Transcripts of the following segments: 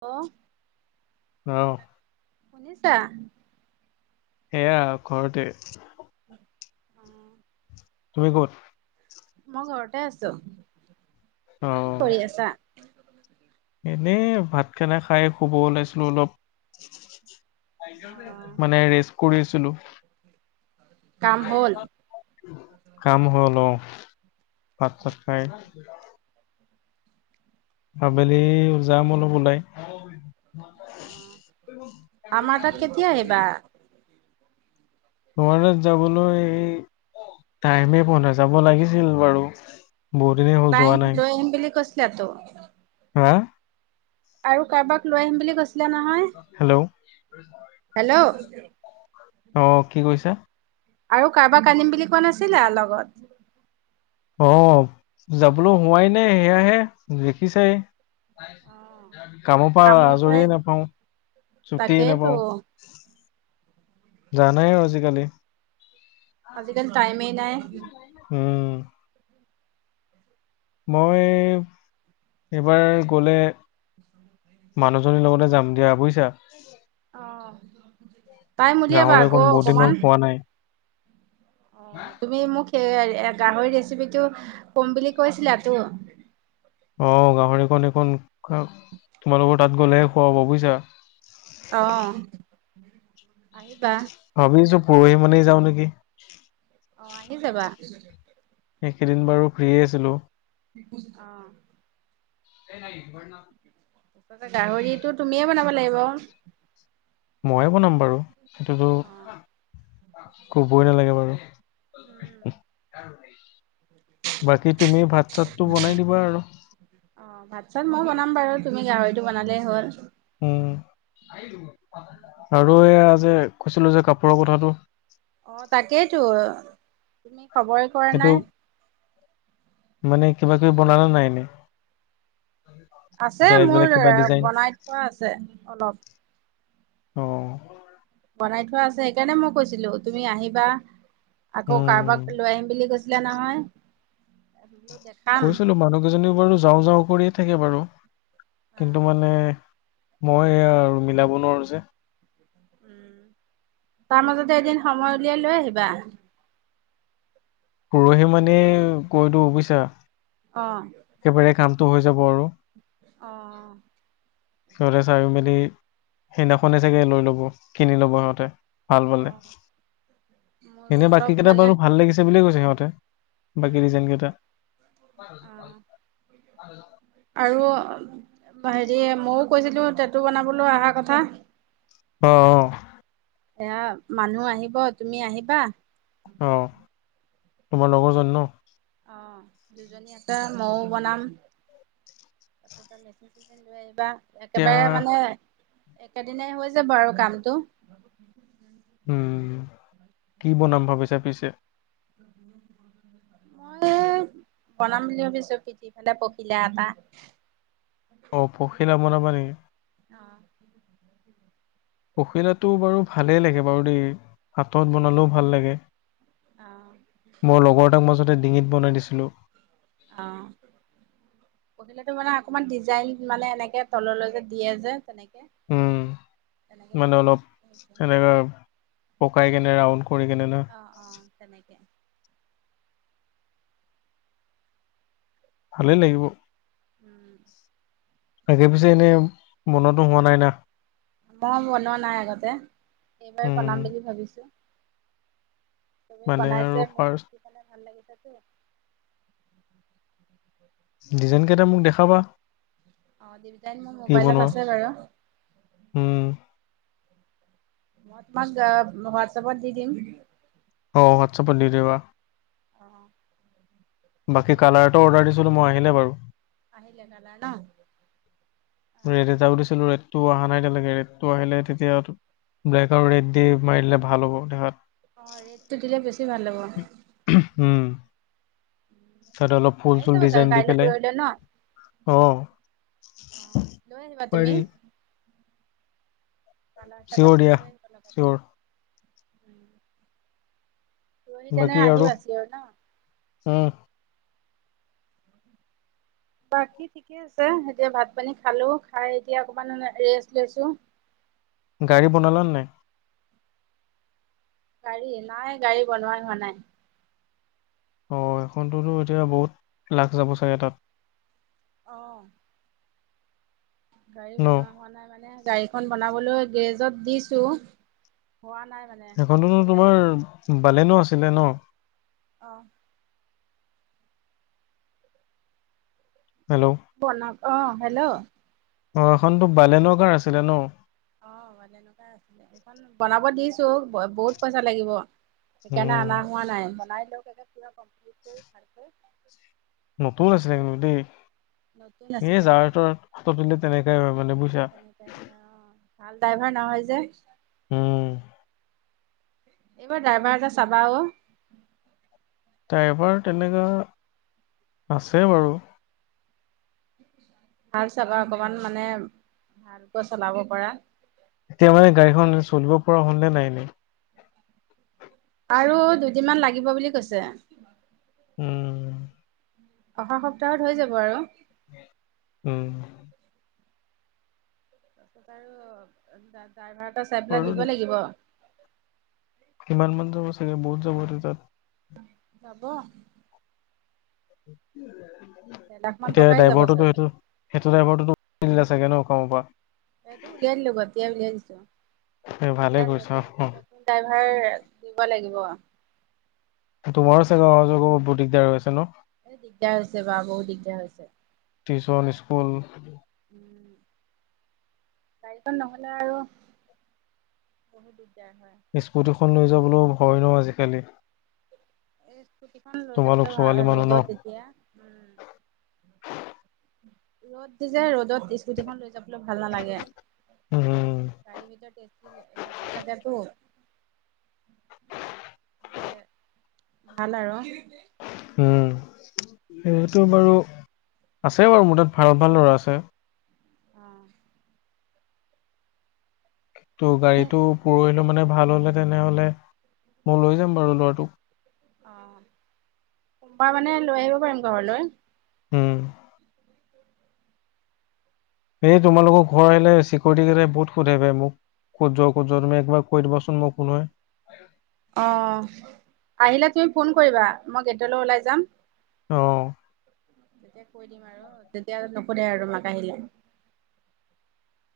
Hello অ শুনিছা। সেয়া ঘৰতে উম তুমি ক'ত? মই ঘৰতে আছো। কি কৰি আছা? অ' এনেই ভাত খানা খাই শুব ওলাইছিলো অলপ। অ', মানে ৰেচ কৰিছিলো। কাম হ'ল? কাম হল অহ ভাত চাট খায়। আবেলি যাম অলপ ওলাই। অ' আমাৰ তাত কেতিয়া আহিবা? তোমাৰ তাত যাবলৈ। টাইমেই পোৱা নাই যাব লাগিছিল বাৰু। বহুত দিনেই হ'ল পাই যোৱা নাই [unintelligible] আহিম বুলি কৈছিলে তো হা! আৰু কাৰোবাক লৈ আহিম বুলি কৈছিলে নহয়? Hello hello! অ কি কৈছা আৰু কাৰোবাক আনিম বুলি কোন নাছিলা লগত? অ' যাবলৈ হোৱাই নাই, সেয়াহে দেখিছাই? [inaudible] কামৰ পৰা আজৰিয়ে নাপাওঁ। ছুটিয়েই তাকেইতো নাপাওঁ। জানাই আৰু আজিকালি আজিকালি টাইমেই নাই। [inaudible] উম! মই এইবাৰ গ'লে মানুহজনীৰ লগতে যাম দিয়া বুজিছা। আহ! টাইম উলিয়াবা গাহৰি আকৌ অকণ বহুত দিন অকনমান? হ'ল খোৱা নাই। অ' তুমি মোক সেই গাহৰি ৰেচিপিটো কম বুলি কৈছিলা তো? অ গাহৰিখন এইখন [unintelligible] তোমালোকৰ তাত গলেহে খুৱা হ'ব বুজিছা। অ' আহিবা। ভাবিছো পৰহি মানেই যাওঁ নেকি? আহ! আহি যাবা। এইকেইদিন বাৰু ফ্ৰী আছিলোঁ। [inaudible] অ'! [inaudible] ন তাৰ [unintelligible] গাহৰিটো তুমিয়ে বনাব লাগিব। ময়ে বনাম বাৰু, সেইটোতো কবই নালাগে বাৰু। [unintelligible] বাকী তুমি ভাত চাতটো বনাই দিবা আৰু অ'! ভাত-চাত মই বনাম বাৰু। তুমি গাহৰিটো বনালেই হ'ল? উম! আৰু এয়া যে কৈছিলো যে কাপোৰ [unintelligible] কথাটো? অ' তাকেইতো তুমি খবৰে কৰা সেইটো নাই। মানে কিবা-কিবি বনালা নাই এনেই? আছে মোৰ এ বনাই থোৱা আছে অলপ। অঁ! বনাই থোৱা আছে সেইকাৰণে মই কৈছিলো তুমি আহিবা, আকৌ উম। কাৰোবাক লৈ আহিম বুলি কৈছ ছিলা নহয়। দেখাম কৈছিলো মানুহকেইজনীও বাৰু যাওঁ-যাওঁ কৰিয়ে থাকে বাৰু অ কিন্তু মানে মইয়ে আৰু মিলাব নোৱাৰো যে। উম! তাৰ মাজতে এদিন সময় উলিয়াই লৈ আহিবা? পৰহি মানে কৈ দিও বুজিছা? অঁ! একেবাৰে কামটো হৈ যাব আৰু। অহ! সিহঁতে চাই মেলি, সেইদিনাখনে চাগে লৈ লব, কিনি লব সিহঁতে। ভাল অ পালে, মোৰো এনে অলপ বাকীকেইটা মানে বাৰু ভাল লাগিছে বুলিয়ে কৈছে সিহঁতে। বাকী উম ডিজাইনকেইটা অ হয় আৰু হেৰি ময়োও কৈছিলো টেঁটু বনাবলৈ অহা কথা? অ-অ এয়া মানুহ আহিব, তুমি আহিবা। অ তোমাৰ লগৰজন ন? অ দুজনী আছে ময়ো বনাম। তাৰপাছতে মেচিন চেচিন লৈ আহিবা এতিয়া একেবাৰে মানে একেদিনে হৈ যাব আৰু কামটো উম কি বনাম ভাবিছা পিছে মই বনাম বুলি ভাবিছো পিঠিফালে পখিলা এটা অ পখিলা বনাবা নি অ পখিলাটো বাৰু ভালেই লাগে বাৰু দেই হাতত বনালেও ভাল লাগে অ মোৰ লগৰটাক মাজতে ডিঙিত বনাই দিছিলোঁ অ পখিলাটো মানে অকমান ডিজাইন মানে এনেকে তললৈ যে দিয়ে যে তেনেকে উম তেনেকে মানে পেলাই অলপ বনাম ভাবিছো সেনেকা পকাই কেনে ৰাউন অ অ তেনেকে ভালেই লাগিব উম তাকে পিছে এনেই বনোৱাতো হোৱা নাই ন মই বনোৱা নাই আগতে এইবাৰ উম বনাম বুলি ভাবিছো চবেই মানে আৰু বনাইছে মোৰ ফাৰ্ষ্ট দেখি পালে ভাল লাগিছে টো ডিজাইন কেইটা মোক দেখাবা অ ডিজাইন মোৰ কি মোবাইলত বনোৱা আছে বাৰু উম মই তোমাক হোৱাটছাপত দি দিম অ হোৱাটছাপত দি দিবা অ বাকী তুমি কালাৰটো অৰ্ডাৰ দিছিলো মই আহিলে বাৰু আহিলে কালাৰ ন টো অহা নাই এতিয়ালৈকে ৰেড টো আহিলে তেতিয়া ব্লেক আৰু ৰেড দি মাৰিলে ভাল হ'ব দেখাত অ ৰেডটো দিলে বেছি ভাল হ'ব তাত অলপ ফুল আহি চুল যাব চাগে ডিজাইন দি কাইলৈ পেলাই পৰহিলৈ ন অ অ লৈ আহিবা তুমি পাৰি কালাৰ চালাৰ চিয়ৰ বিলাক দিয়া লৈ আহিবা লগতে চিয়ৰ ৰহি কেনে আহিও আছিয়ৰ ন অ' বাকী ঠিকে আছে। এতিয়া ভাত পানী খালো খাই এতিয়া অকমান ৰেষ্ট লৈছো। [unintelligible] গাড়ী বনালা নাই? গাড়ী নাই গাড়ী বনোৱা হোৱা নাই। অ' এখনততো এতিয়া বহুত লাখ যাব চাগে তাত অ' গাড়ী ন বনোৱা হোৱা নাই মানে গাড়ীখন বনাবলৈ গ্ৰেজত দিছো। হোৱা নাই মানে সেখনতো হ'লে তোমাৰ বালেন আছিলে ন অ' হেল্ল' বনক অ' হেল্ল' অ' এখনতো বালেন কাৰ আছিলে ন অ চ বহুত পইচা লাগিব। সেইকাৰণে উম অনা হোৱা নাই বনাই লও পুৰা কমপ্লিত কৰি ভাল কৈ নতুন আছিলে কিন্তু দেই নতুন এ আছিলে যাৰ তাৰ হাতত পৰিলে তেনেকাই হয় মানে বুজ তেনেকাই হয় অ' ভাল ড্ৰাইভাৰ নহয় যে। উম এইবাৰ ড্ৰাইভাৰ এটা চাবা অ' ড্ৰাইভাৰ তেনেকা আছে বাৰু ভাল চাবা অকমান মানে ভালকৈ চলাব পৰা। এতিয়া মানে গাড়ীখন চলিব পৰা হ'লনে নাই এনেই? আৰু দুদিনমান লাগিব বুলি কৈছে। উম। অহা সপ্তাহত হৈ যাব আৰু। উম। [inaudible] ড্ৰাইভাৰ এটা চাই পেলাই বাৰু দিব লাগিব। কিমান মান যাব ছাগে, বহুত যাব ন তাত। যাব। দেৰ লাখ মান এতিয়া টকাই যাব ড্ৰাইভাৰটোতো চাগে। সেইটো সেইটো ড্ৰাইভাৰটো চাগে ন [unintelligible] সেইটো উলিয়াই দিলে, গতিয়াই উলিয়াই দিছোঁ। এ ভালে এতিয়া কৰিছা নতুন অ নতুন ড্ৰাইভাৰ দিব লাগিব। তোমাৰো চাগে অহ যোৱা কৰিব বহুত দিগদাৰ হৈ গৈছে ন? এই দিগদাৰ হৈছে বা বহুত দিগদাৰ হৈছে টিউচন স্কুল উম। গাড়ীখন নহ'লে আৰু বহুত দিগদাৰ হয়। স্কুটিখন লৈ যাবলো ভয় ন আজিকালি? এই স্কুটিখন লৈ যাবলো তোমালোক ছোৱালী ভাল মানুহ ন ৰ'দত এতিয়া ৰ'দ দি যে ৰ'দত স্কুটিখন লৈ যাবলৈ ভাল নালাগে। উম গাড়ী ভিত টে [inaudible] লগোৱা থাকোতো, এ ভাল আৰু। উম সেইটো বাৰু আছে বাৰু মোৰ তাত ভাল ভাল ল'ৰা আছে। অহ। [inaudible] ত' তুমি গাড়ীতটো পৰহিলে মানে ভাল হ'লে তেনেহ'লে মই লৈ যাম বাৰু ল'ৰাটোক। অ' সোমবাৰ মানে লৈ আহিব পাৰিম ঘৰলৈ। উম। এই তোমালোকক ঘৰ আহিলে চিকৰিটি কেইতাই বহুত সোধাই পাই মোক। ক'ত যোৱা কত যোৱা, তুমি একবাৰ কৈ দিবাচোন মোক কোন হয়। অ আহিলে তুমি ফোন কৰিবা, মই গেটলৈ ওলাই যাম। আহ। তেতিয়া কৈ দিম আৰু তেতিয়া নোখোধে আৰু তুমাক আহিলে।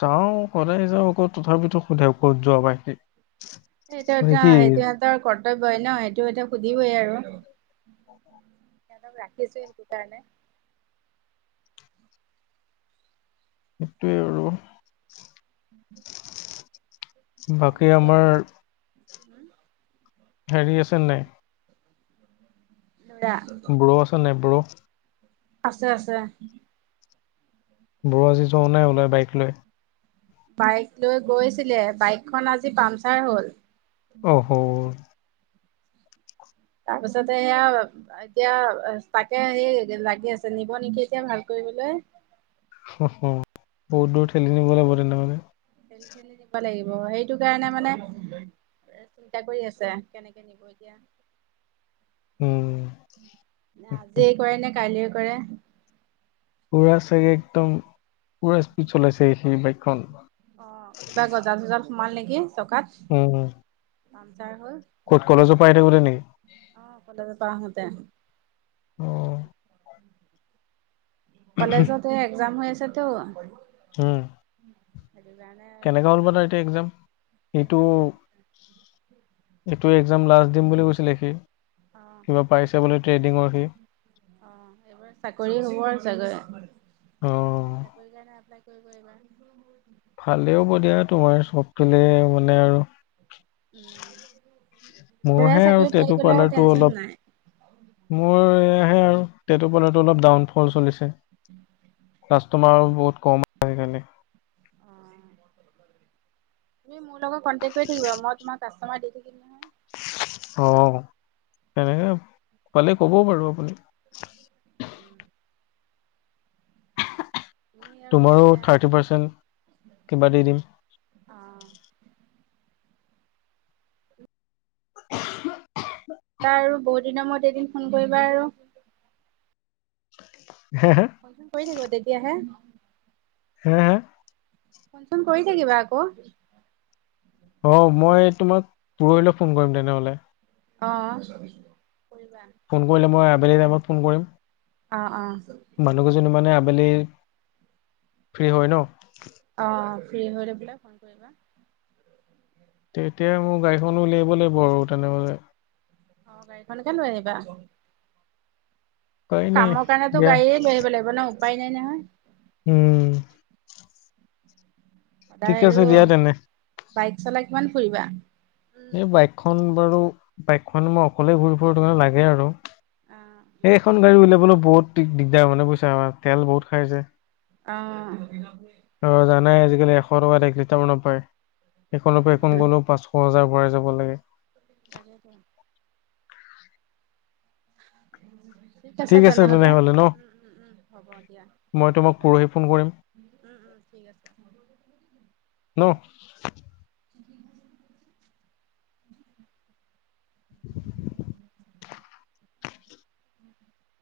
যাওঁ সদায় যাওঁ আকৌ তথাপিতো সোধে ক'ত যোৱা। সেইটো এ মানে কি সেইটো ইহঁতৰ কৰ্তব্যই ন সেইটো এটো সুধিবই আৰু। সিহঁতক ৰাখিচোৱে সেইটো কাৰণে। সেইটোৱে আৰু। [inaudible] বাকী তাকেতো আমাৰ [inaudible] হেৰি আছে নাই? ল'ৰা ব্ৰ আছে নাই ব্ৰ? আছে আছে। ব্ৰ আজি যোৱা নাই ওলাই বাইক লৈ? বাইক লৈ গৈছিলে বাইকখন আজি পামচাৰ হল। অ হ। তাৰ পিছতে এইয়া, এতিয়া তাকে সেই লাগি আছে নিব নিকি এতিয়া ভাল কৰি। [unintelligible] বহুত দূৰ ঠেলি নিব লাগিব তেনেহলে। ঠেলি ঠেলি নিব লাগিব। সেইটো কাৰণে মানে চিন্তা কৰি আছে কেনেকে নিব এতিয়া উম আজিয়ে কৰে নে কাইলে কৰে পুৰা চাগে একদম পুৰা স্পীড চলাইছে সেই বাইকখন অ কিবা গজাল চজাল সোমাল নেকি চকাত উম ছাৰ হল ক'ত কলেজৰ পৰা আহি থাকোতে নেকি আহ কলেজৰ পৰা আহোতে অ কলেজত একজাম হৈ আছেতো উম কেনেকা হ'ল বা তাৰ এতিয়া একজাম একজাম ভাল এইটো এক্সাম লাষ্ট দিম বুলি কৈছিলে সি অ কিবা পাইছে বুলি। অ সেইবাৰ চাকৰি হব আৰু চাগে। অ চাকৰি কাৰণে এপ্লাই কৰিব এইবাৰ। ভালেও হব দিয়া তোমাৰ চব ফালে মানে আৰু। উম মোৰ ল'ৰাই হে আৰু চাকৰি পাই তেটত গ'লে আৰু পাৰ্লাৰটো টেনচন অলপ নাই। মোৰ এ আহে আৰু তেতপালো অলপ ডাউন ফল চলিছে তোমাৰ বহুত কম আজিকালি। তুমি মোৰ লগত কন্টেক কৰি থাকিবা মই তোমাক আছো। মই দি থাকিম নহয়। অ সনেকে পালে ক'বও বাৰু আপুনি উম তুমি আৰু তোমাৰো এয়া থাৰ্টি পাৰ্চেন্ট কিবা দি দিম। তা আৰু বহু দিনৰ মূৰত এদিন ফোন কৰিবা আৰু হে হে ফন চোন কৰি থাকিবা তেতিয়া হে। হা হা ফোন চোন কৰি থাকিবা আকৌ। অ মই তোমাক পৰহিলৈ ফোন কৰিম তেনেহলে। আহ ফোন কৰিলে মই আবেলি টাইমত ফোন অ অ কৰিম মানুহকেইজনি মানে ফে মেলি ফ্ৰী হয় ন আহ ফ্ৰী হৈ বোলে ফোন কৰিবা। তেতিয়া মোৰ গাড়ীখনো উলিয়াইব লাগিব আৰু তেনেহলে। অ গাড়ীখনৰ কে লৈ আহিবা উপায় নাই কামৰ কাৰণেতো দিয়া গাড়ীয়ে লৈ আহিব লাগিব ন উপায় নাই নহয়। উম। ঠিক সদায় আছে আৰু দিয়া তেনে বাইক চলাই কিমান ফুৰিবা? এই বাইকখন বাৰু বাইকখন মই অকলেই ঘূৰি ফুুৰুটো কাৰনে লাগে আৰু। অ সেই এখন গাড়ী উওলাবলো বহুত দিগদাৰ মানে বুইছা আমাৰ তেল বহুত খাই যে। আৰু আহ। জানাই আজিকালি এশ টকাত এক লিটাৰ নাপায়, সেইখনৰ পৰা এখন উম গ'লেও পাঁচশ হাজাৰ ভৰাই যাব লাগে তাকেইটো। ঠিক আছে তেনেহলে ন। উ উম হ'ব দিয়া ফোন মই তোমাক কৰিবা। পৰহি ফোন কৰিম উম উম ঠিক আছে। ন। [inaudible] [inaudible]